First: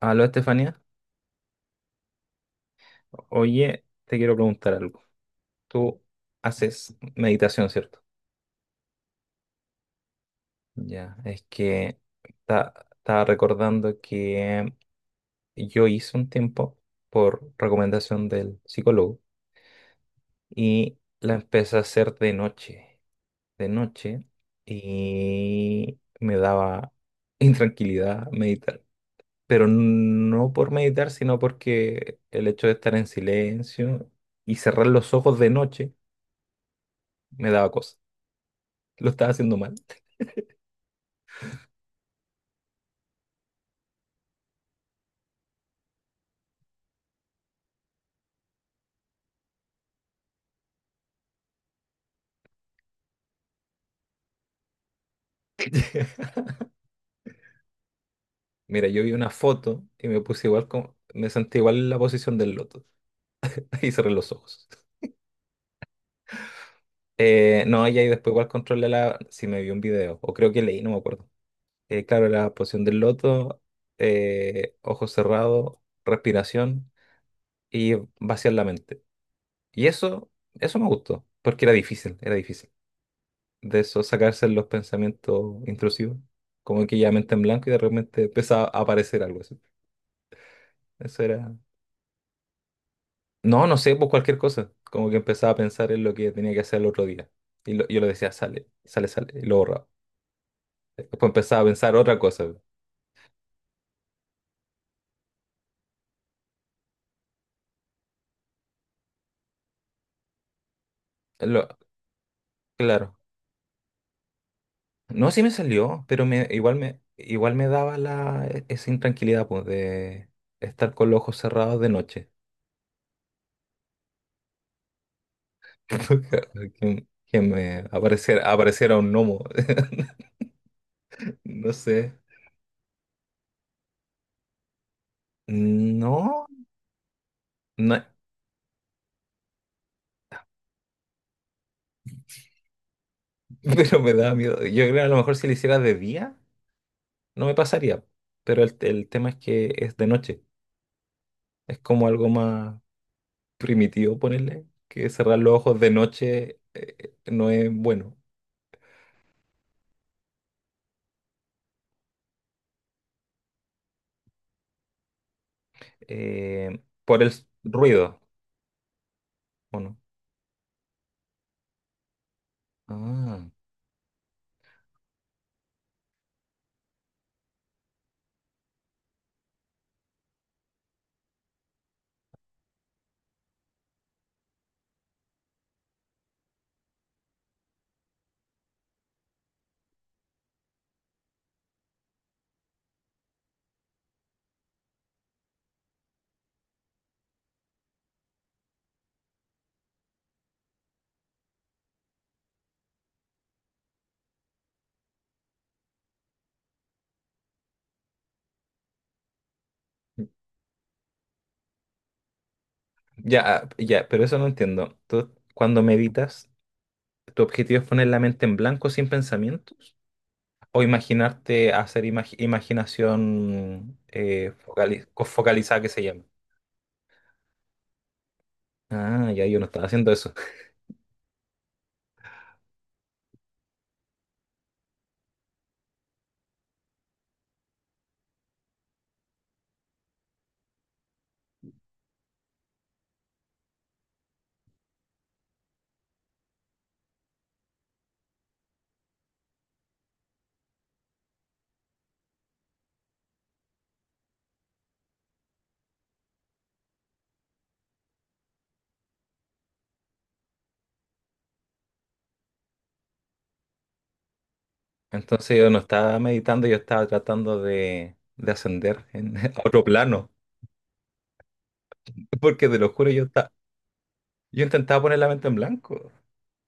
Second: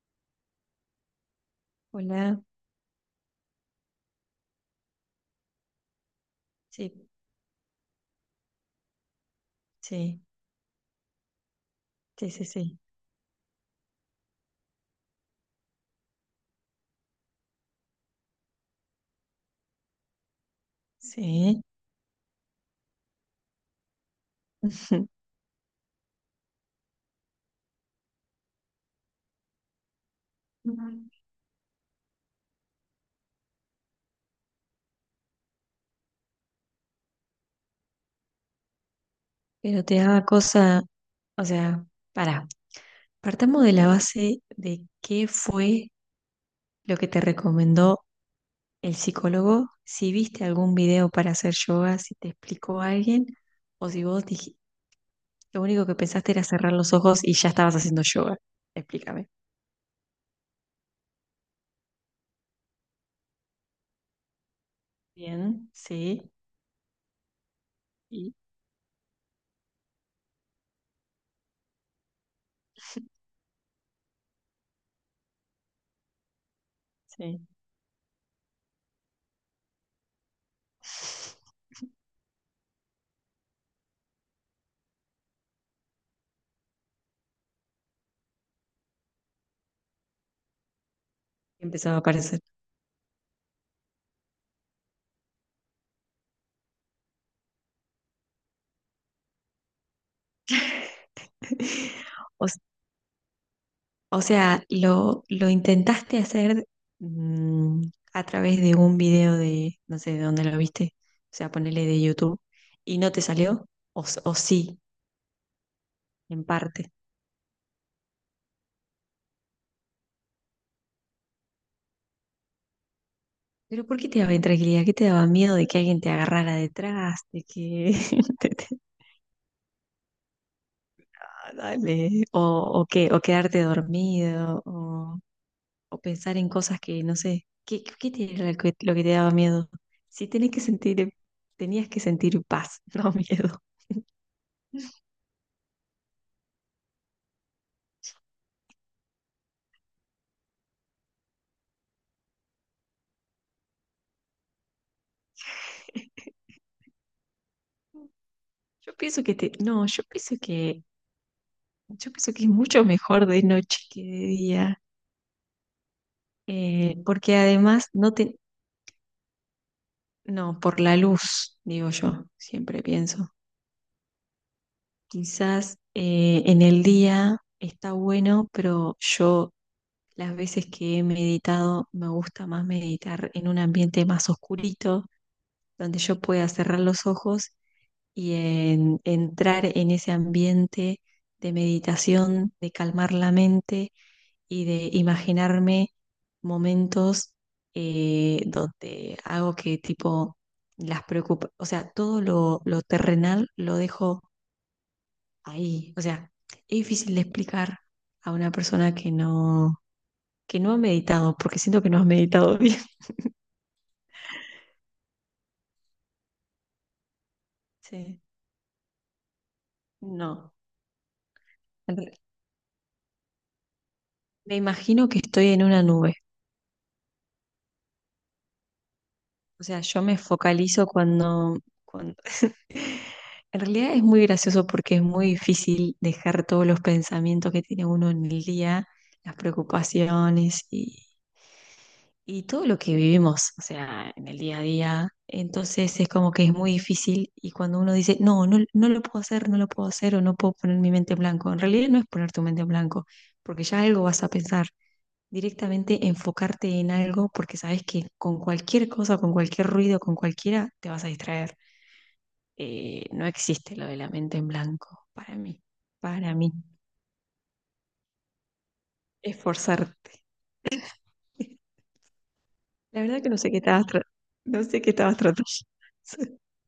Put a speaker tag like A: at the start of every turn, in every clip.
A: Aló, Estefanía.
B: Hola,
A: Oye, te quiero preguntar algo. Tú haces
B: sí,
A: meditación, ¿cierto?
B: sí,
A: Ya, es que
B: sí, sí, sí,
A: estaba recordando que yo hice un tiempo por recomendación del psicólogo y la
B: sí.
A: empecé a hacer de noche, y me daba intranquilidad meditar. Pero no por meditar, sino porque el hecho de estar en silencio y cerrar los ojos de noche me daba cosas. Lo estaba haciendo mal.
B: Pero te daba cosa, o sea, para, partamos de la base de qué fue lo que te recomendó el psicólogo, si viste algún video para hacer yoga, si te explicó alguien, o si vos dijiste, lo único que pensaste era cerrar los ojos y ya estabas haciendo yoga.
A: Mira, yo vi
B: Explícame.
A: una foto y me puse igual como, me sentí igual en la posición del loto y cerré los ojos.
B: Bien, sí,
A: No, y ahí después
B: y
A: igual controlé la, si me vi un video, o creo que leí, no me acuerdo. Claro, la posición del loto, ojos cerrados, respiración
B: sí.
A: y vaciar la mente. Y eso me gustó, porque era difícil, era difícil. De eso sacarse los pensamientos intrusivos, como que ya mente en blanco y de repente empezaba a aparecer algo así. Eso era.
B: Empezaba a aparecer.
A: No, no sé, pues cualquier cosa. Como que empezaba a pensar en lo que tenía que hacer el otro día. Y yo lo decía, sale, sale, sale. Y lo borraba. Después empezaba a pensar otra
B: O
A: cosa.
B: O sea, lo intentaste hacer mm, a través de un video de, no sé de dónde lo viste, o sea,
A: Lo-
B: ponele de YouTube, y no
A: claro.
B: te salió, o sí,
A: No, sí me salió, pero
B: en
A: igual
B: parte.
A: igual me daba la, esa intranquilidad, pues, de estar con los ojos cerrados de noche.
B: Pero ¿por qué te daba intranquilidad? ¿Qué te daba miedo de que alguien te agarrara detrás?
A: Que
B: ¿De
A: me
B: que
A: apareciera,
B: te- te-
A: apareciera un gnomo.
B: ah,
A: No sé.
B: dale? O qué, o, quedarte dormido, o pensar
A: No,
B: en cosas que, no sé, ¿qué,
A: no,
B: qué te era lo que te daba miedo? Si tenés que sentir, Tenías que sentir paz, no miedo.
A: pero me daba miedo. Yo creo que a lo mejor si lo hiciera de día no me pasaría. Pero el tema es que es de noche. Es como algo más primitivo ponerle, que cerrar los ojos de noche no es bueno.
B: Yo pienso que te, no, yo pienso que es mucho mejor de noche que de día,
A: Por el
B: porque además
A: ruido, ¿o no?
B: no, por la luz, digo yo, siempre pienso.
A: Ah,
B: Quizás en el día está bueno, pero yo las veces que he meditado me gusta más meditar en un ambiente más oscurito, donde yo pueda cerrar los ojos y en entrar en ese ambiente de meditación, de calmar la mente y de imaginarme momentos donde hago que tipo o sea, todo lo terrenal lo dejo ahí. O sea, es difícil de explicar a una persona que no ha meditado, porque siento que no has meditado bien.
A: ya, ah, ya, pero eso no entiendo. Tú, cuando meditas, ¿tu objetivo es poner la
B: Sí.
A: mente en blanco sin pensamientos?
B: No.
A: ¿O imaginarte
B: En
A: hacer
B: re-
A: imaginación
B: Me imagino que estoy en
A: focalizada
B: una
A: que se
B: nube.
A: llama? Ah, ya yo
B: O
A: no
B: sea,
A: estaba
B: yo
A: haciendo
B: me
A: eso.
B: focalizo cuando... En realidad es muy gracioso porque es muy difícil dejar todos los pensamientos que tiene uno en el día, las preocupaciones y todo lo que vivimos, o sea, en el día a día. Entonces es como que es muy difícil y cuando uno dice, no, no, no lo puedo hacer, no lo puedo hacer o no puedo poner mi mente en blanco, en realidad no es poner tu mente en blanco, porque ya algo vas a pensar, directamente enfocarte en algo porque sabes que con cualquier cosa, con cualquier ruido, con cualquiera, te vas a distraer. No existe lo de la mente en blanco
A: Entonces yo no estaba
B: para mí,
A: meditando, yo estaba tratando de ascender en, a otro
B: esforzarte.
A: plano. Porque te lo
B: La
A: juro,
B: verdad
A: yo,
B: que no
A: esta-
B: sé qué estabas, tra- no
A: Yo
B: sé qué
A: intentaba
B: estabas
A: poner la
B: tratando.
A: mente en blanco.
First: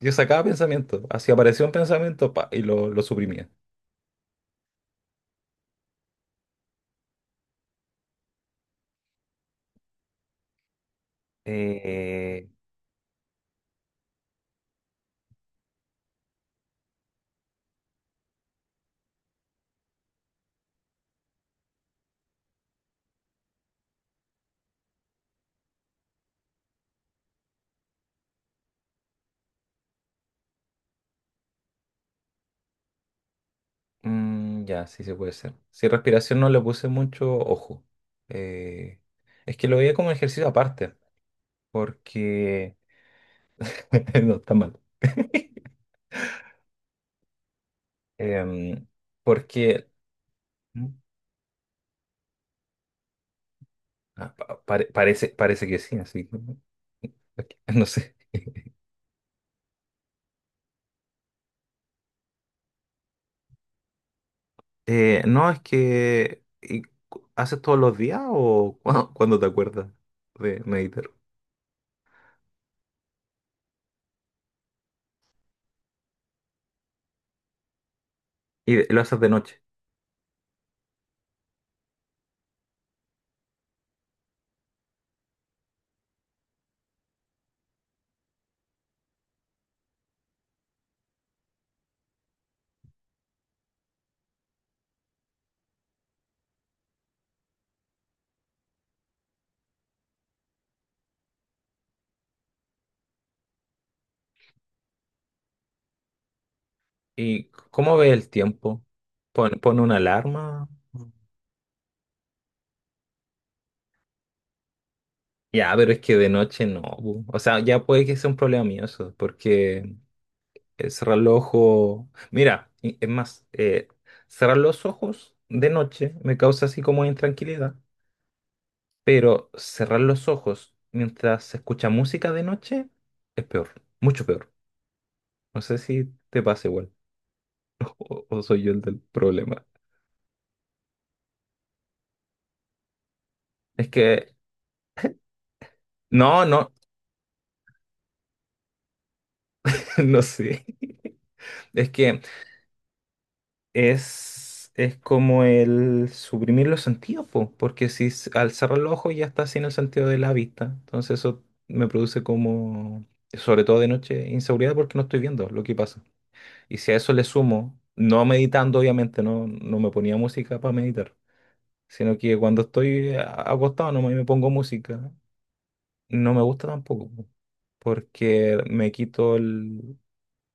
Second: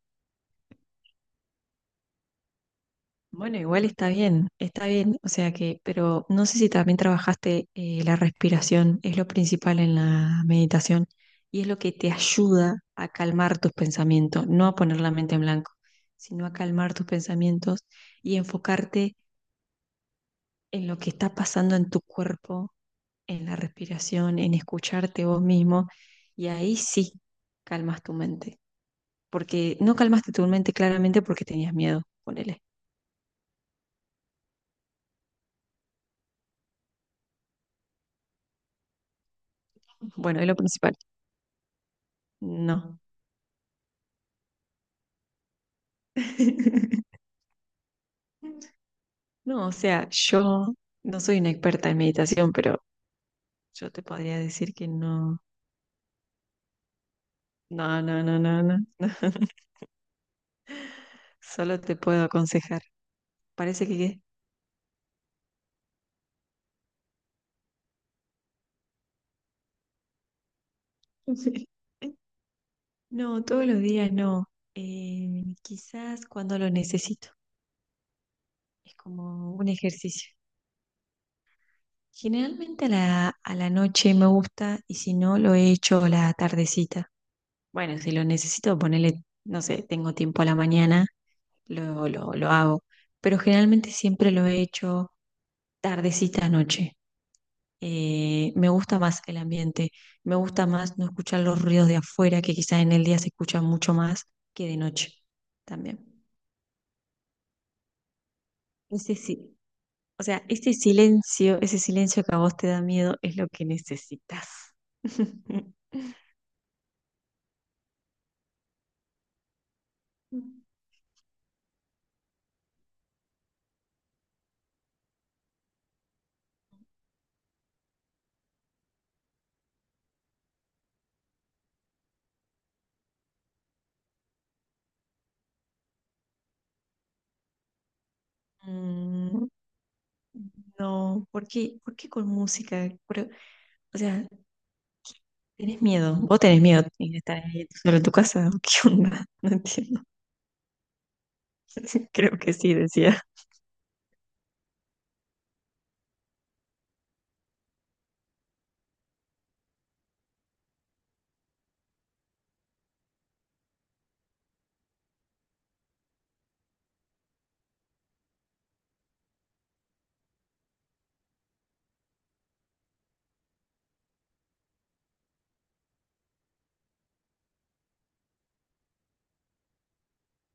A: Yo sacaba pensamiento, así aparecía un pensamiento pa, y lo suprimía.
B: Bueno, igual está bien, o sea que, pero no sé si también trabajaste la respiración, es lo principal en la meditación y es lo que te
A: Eh,
B: ayuda a calmar tus pensamientos, no a poner la mente en blanco, sino a calmar tus pensamientos y enfocarte en lo que está pasando en tu cuerpo, en la respiración, en escucharte vos mismo y ahí sí calmas tu mente, porque no calmaste tu mente claramente porque tenías miedo, ponele.
A: ya, sí, se puede ser. Si respiración no le puse mucho ojo. Eh, es que lo veía como
B: Bueno, es
A: ejercicio
B: lo
A: aparte,
B: principal,
A: porque...
B: no.
A: no, está mal. Em,
B: No, o
A: porque...
B: sea, yo
A: mm,
B: no soy una experta en meditación, pero yo te
A: Ah,
B: podría decir que
A: parece,
B: no,
A: parece que sí, así que no
B: no,
A: sé.
B: no, no, no, no, solo te puedo aconsejar. Parece que
A: No, es que ¿y ¿haces todos los días o cuando, cuando te acuerdas de meditar?
B: no, todos los días no. Quizás cuando lo necesito.
A: Y
B: Es
A: lo haces de
B: como
A: noche.
B: un ejercicio. Generalmente a la noche me gusta y si no, lo he hecho la tardecita. Bueno, si lo necesito, ponele, no sé, tengo tiempo a la mañana lo hago, pero generalmente siempre lo he hecho tardecita a noche. Me gusta más el ambiente, me gusta más no escuchar los ruidos de afuera, que quizás en el día se escuchan mucho más que de noche también.
A: ¿Y cómo ve el tiempo?
B: Ese
A: ¿Pone,
B: sí,
A: pone una
B: o sea,
A: alarma?
B: ese silencio que a vos te da miedo es lo que necesitas.
A: Ya, pero es que de noche no. Bu. O sea, ya puede que sea un problema mío eso, porque cerrar los ojos. Mira, es más, cerrar los ojos de noche me causa así como intranquilidad. Pero cerrar los ojos mientras se escucha música de noche es peor, mucho peor. No sé si te pasa igual o soy yo el del
B: Mm.
A: problema.
B: No, ¿por qué con música? Pero,
A: Es
B: o sea,
A: que,
B: ¿Tenés miedo? ¿Vos
A: no,
B: tenés
A: no,
B: miedo de estar ahí solo en tu casa? ¿Qué onda? No entiendo.
A: no sé. Es que
B: Creo que sí, decía.
A: es como el suprimir los sentidos, po, porque si al cerrar los ojos ya está sin el sentido de la vista. Entonces eso me produce como, sobre todo de noche, inseguridad porque no estoy viendo lo que pasa. Y si a eso le sumo, no meditando obviamente, no, no me ponía música para meditar, sino que cuando estoy acostado no me pongo música, no me gusta tampoco, po, porque me quito el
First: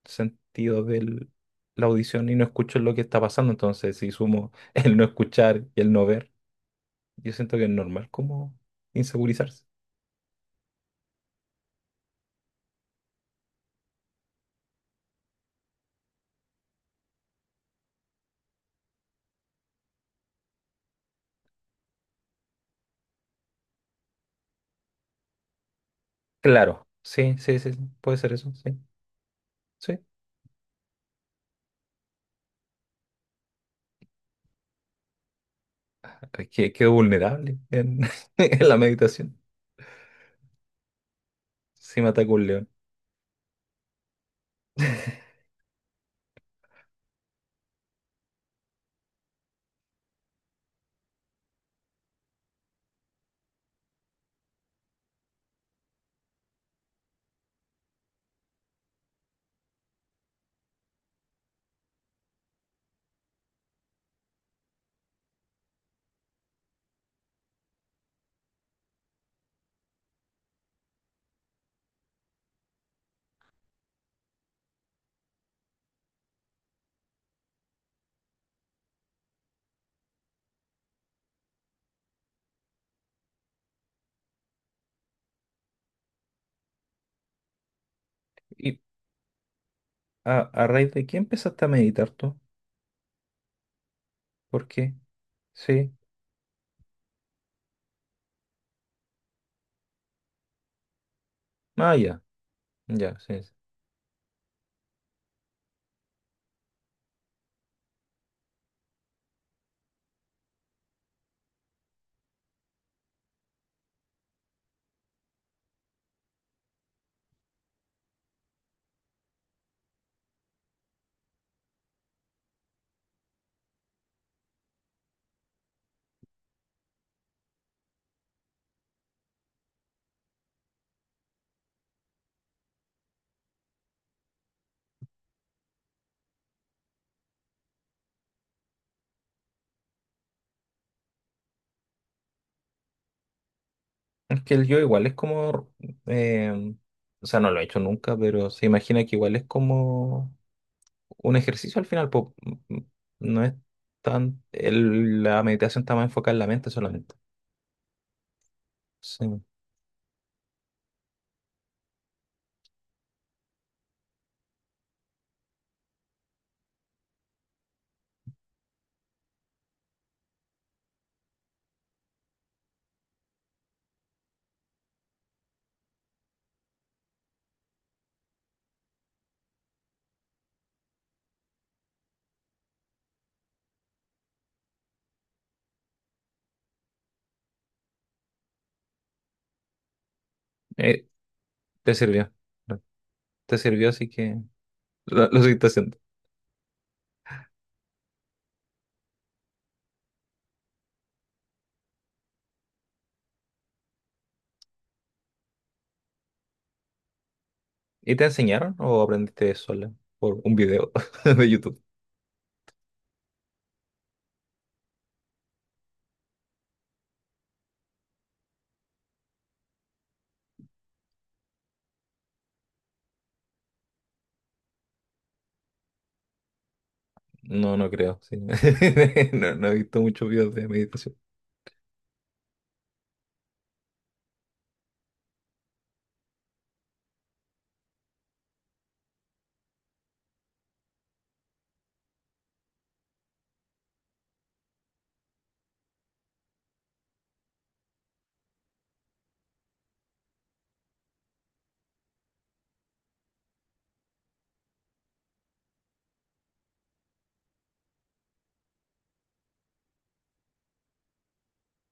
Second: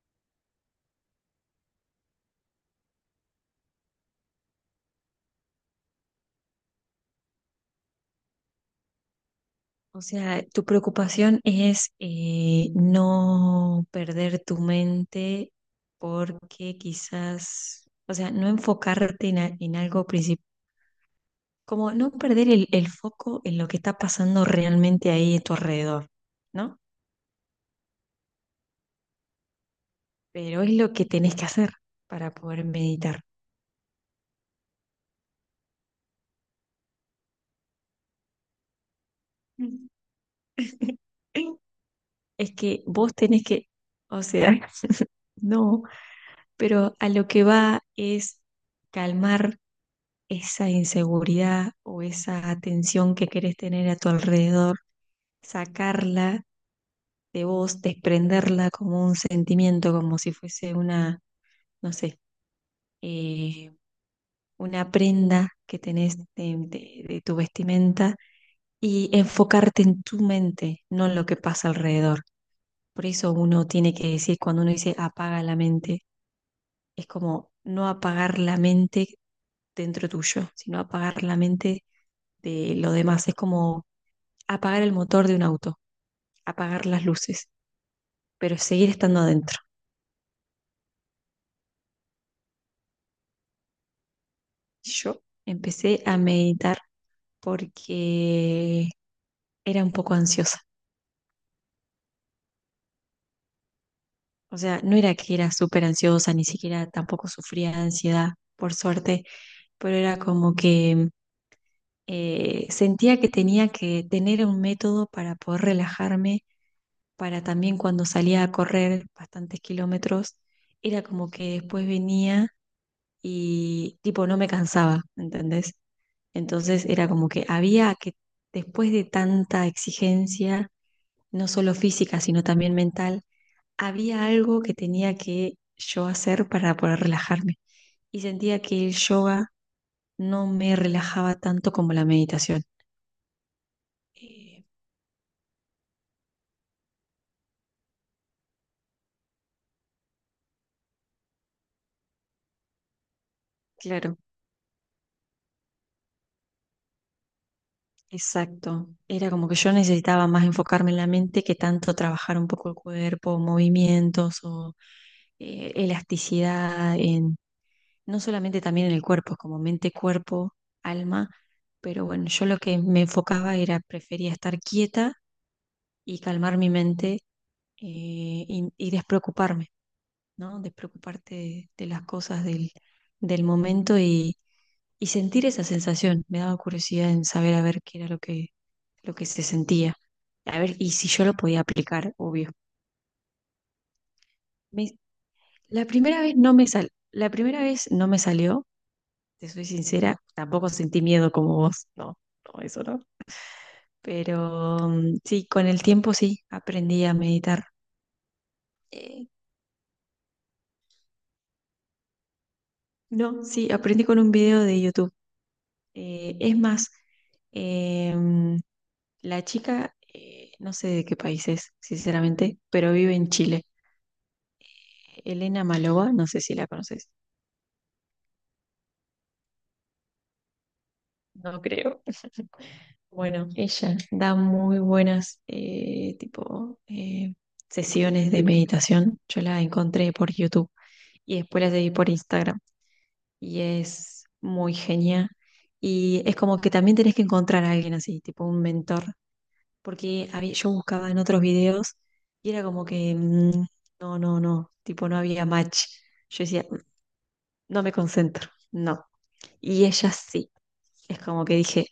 A: sentido de la audición y no escucho lo que está pasando, entonces si sumo el no escuchar y el no ver, yo siento que es normal como insegurizarse.
B: O sea, tu preocupación es no perder tu mente porque quizás, o sea, no enfocarte en algo principal, como no perder el foco en lo que está pasando realmente ahí a tu alrededor, ¿no?
A: Claro, sí, sí, sí, sí, puede ser eso, sí, sí.
B: Pero es lo que tenés que hacer para poder meditar.
A: Es que quedo vulnerable en, en la meditación,
B: Mm.
A: si me ataca un
B: Es
A: león.
B: que vos tenés que, o sea, no, pero a lo que va es calmar esa inseguridad o esa atención que querés tener a tu alrededor, sacarla de vos, desprenderla como un sentimiento, como si fuese una, no sé, eh, una prenda que tenés de tu vestimenta y enfocarte en tu mente, no en lo que pasa alrededor. Por eso uno tiene que decir, cuando uno dice apaga la mente, es como no apagar la mente dentro tuyo, sino apagar la mente de lo demás. Es como apagar el motor de un auto, apagar las luces, pero seguir estando adentro.
A: A raíz de qué empezaste a meditar tú? ¿Por qué?
B: Yo
A: Sí.
B: empecé a meditar porque era un poco ansiosa.
A: Ah, ya, ya, sí. Sí.
B: O sea, no era que era súper ansiosa, ni siquiera tampoco sufría de ansiedad, por suerte, pero era como que sentía que tenía que tener un método para poder relajarme para también cuando salía a correr bastantes kilómetros, era como que después venía y tipo no me cansaba, ¿entendés? Entonces era como que había que, después de tanta exigencia, no solo física, sino también mental, había algo que tenía que yo hacer para poder relajarme. Y sentía que el yoga no me relajaba tanto como la meditación.
A: Es que
B: Eh,
A: el yo igual es como, eh, o sea, no lo he hecho nunca, pero se imagina que igual es como un ejercicio al final, po. Mm, no es
B: claro,
A: tan, la meditación está más enfocada en la mente solamente.
B: exacto. Era
A: Sí.
B: como que yo necesitaba más enfocarme en la mente que tanto trabajar un poco el cuerpo, movimientos o elasticidad en, no solamente también en el cuerpo, como mente, cuerpo, alma, pero bueno, yo lo que me enfocaba era, prefería estar quieta y calmar mi mente eh, y despreocuparme. ¿No? Despreocuparte de las cosas del, del momento y sentir esa sensación. Me daba curiosidad en saber a ver qué era lo que se sentía. A ver, y
A: Eh,
B: si yo lo podía
A: te
B: aplicar,
A: sirvió,
B: obvio.
A: eh, te sirvió, así que
B: Me-
A: lo seguiste haciendo.
B: la primera vez no me salió, te soy sincera, tampoco sentí miedo como vos, no, no, eso no. Pero mm, sí, con el tiempo sí, aprendí a meditar.
A: ¿Y te enseñaron o
B: Eh,
A: aprendiste sola por un video de YouTube?
B: no, sí, aprendí con un video de YouTube. Eh, es más, eh, La chica, no sé de qué país es, sinceramente, pero vive en Chile. Elena Malova, no sé si la conoces.
A: No, no creo, sí. No, no he visto muchos videos de meditación.
B: No creo. Bueno, ella da muy buenas tipo sesiones de meditación. Yo la encontré por YouTube y después la seguí por Instagram. Y es muy genial. Y es como que también tenés que encontrar a alguien así, tipo un mentor porque yo buscaba en otros videos y era como que no, no, no, tipo no había match. Yo decía, "Mm, no me concentro, no". Y ella sí, es como que dije,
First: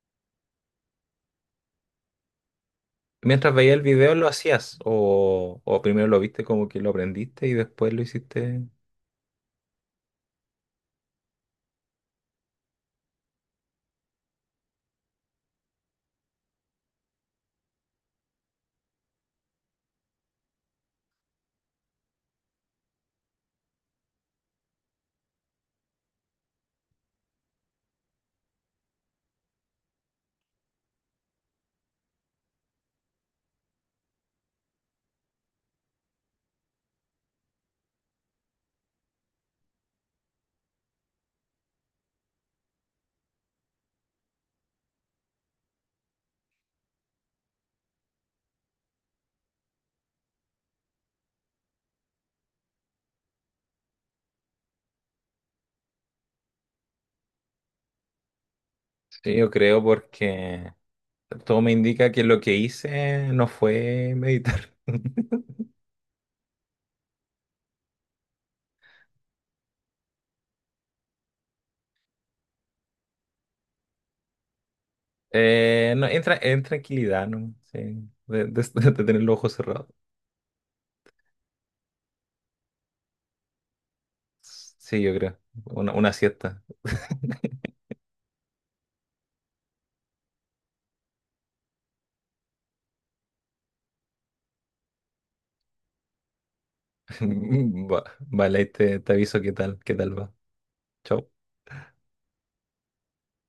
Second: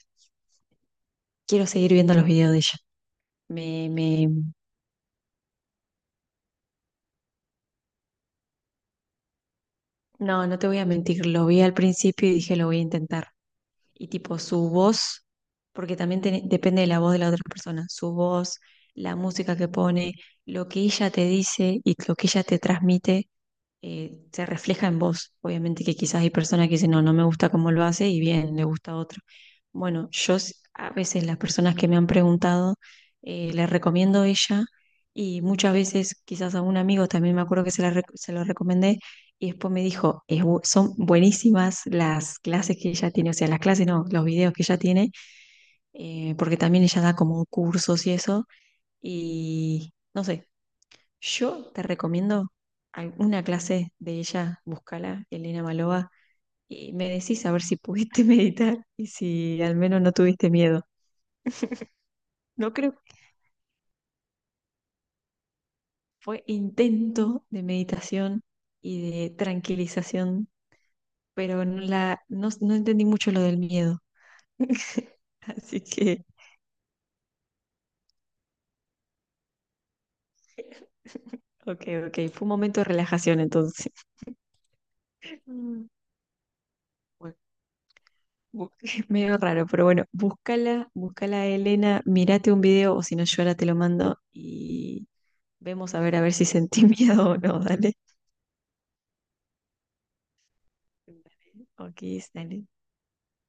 B: quiero seguir viendo los videos de ella.
A: Mientras veía el
B: Me,
A: video, ¿lo
B: me,
A: hacías? O primero lo viste como que lo aprendiste y después lo hiciste?
B: no, no te voy a mentir, lo vi al principio y dije, lo voy a intentar. Y tipo su voz, porque también depende de la voz de la otra persona, su voz, la música que pone, lo que ella te dice y lo que ella te transmite se refleja en vos. Obviamente que quizás hay personas que dicen, no, no me gusta cómo lo hace y bien, le gusta otro. Bueno, a veces las personas que me han preguntado, les recomiendo ella y muchas veces quizás a un amigo también me acuerdo que se, la rec- se lo recomendé y después me dijo, "Es son buenísimas las clases que ella tiene, o sea, las clases no, los videos que ella tiene, porque también ella da como cursos y eso y... No sé, yo te recomiendo alguna clase de ella, búscala, Elena Malova, y me decís a ver si pudiste meditar y
A: Sí, yo
B: si al
A: creo
B: menos no tuviste
A: porque
B: miedo.
A: todo me indica que lo que
B: No creo que
A: hice no fue meditar.
B: fue intento de meditación y de tranquilización, pero no, no, no entendí mucho lo del miedo. Así
A: No,
B: que,
A: entra en tranquilidad, ¿no? Sí, de tener los ojos cerrados.
B: ok, ok, fue un momento de relajación entonces.
A: Sí, yo creo.
B: Mm.
A: Una siesta.
B: Bueno, es medio raro, pero bueno, búscala, búscala a Elena, mírate un video o si no yo ahora te lo mando. Vemos a ver si sentí miedo o no, dale.
A: Vale, ahí te aviso qué tal va. Chao.
B: Ok, dale.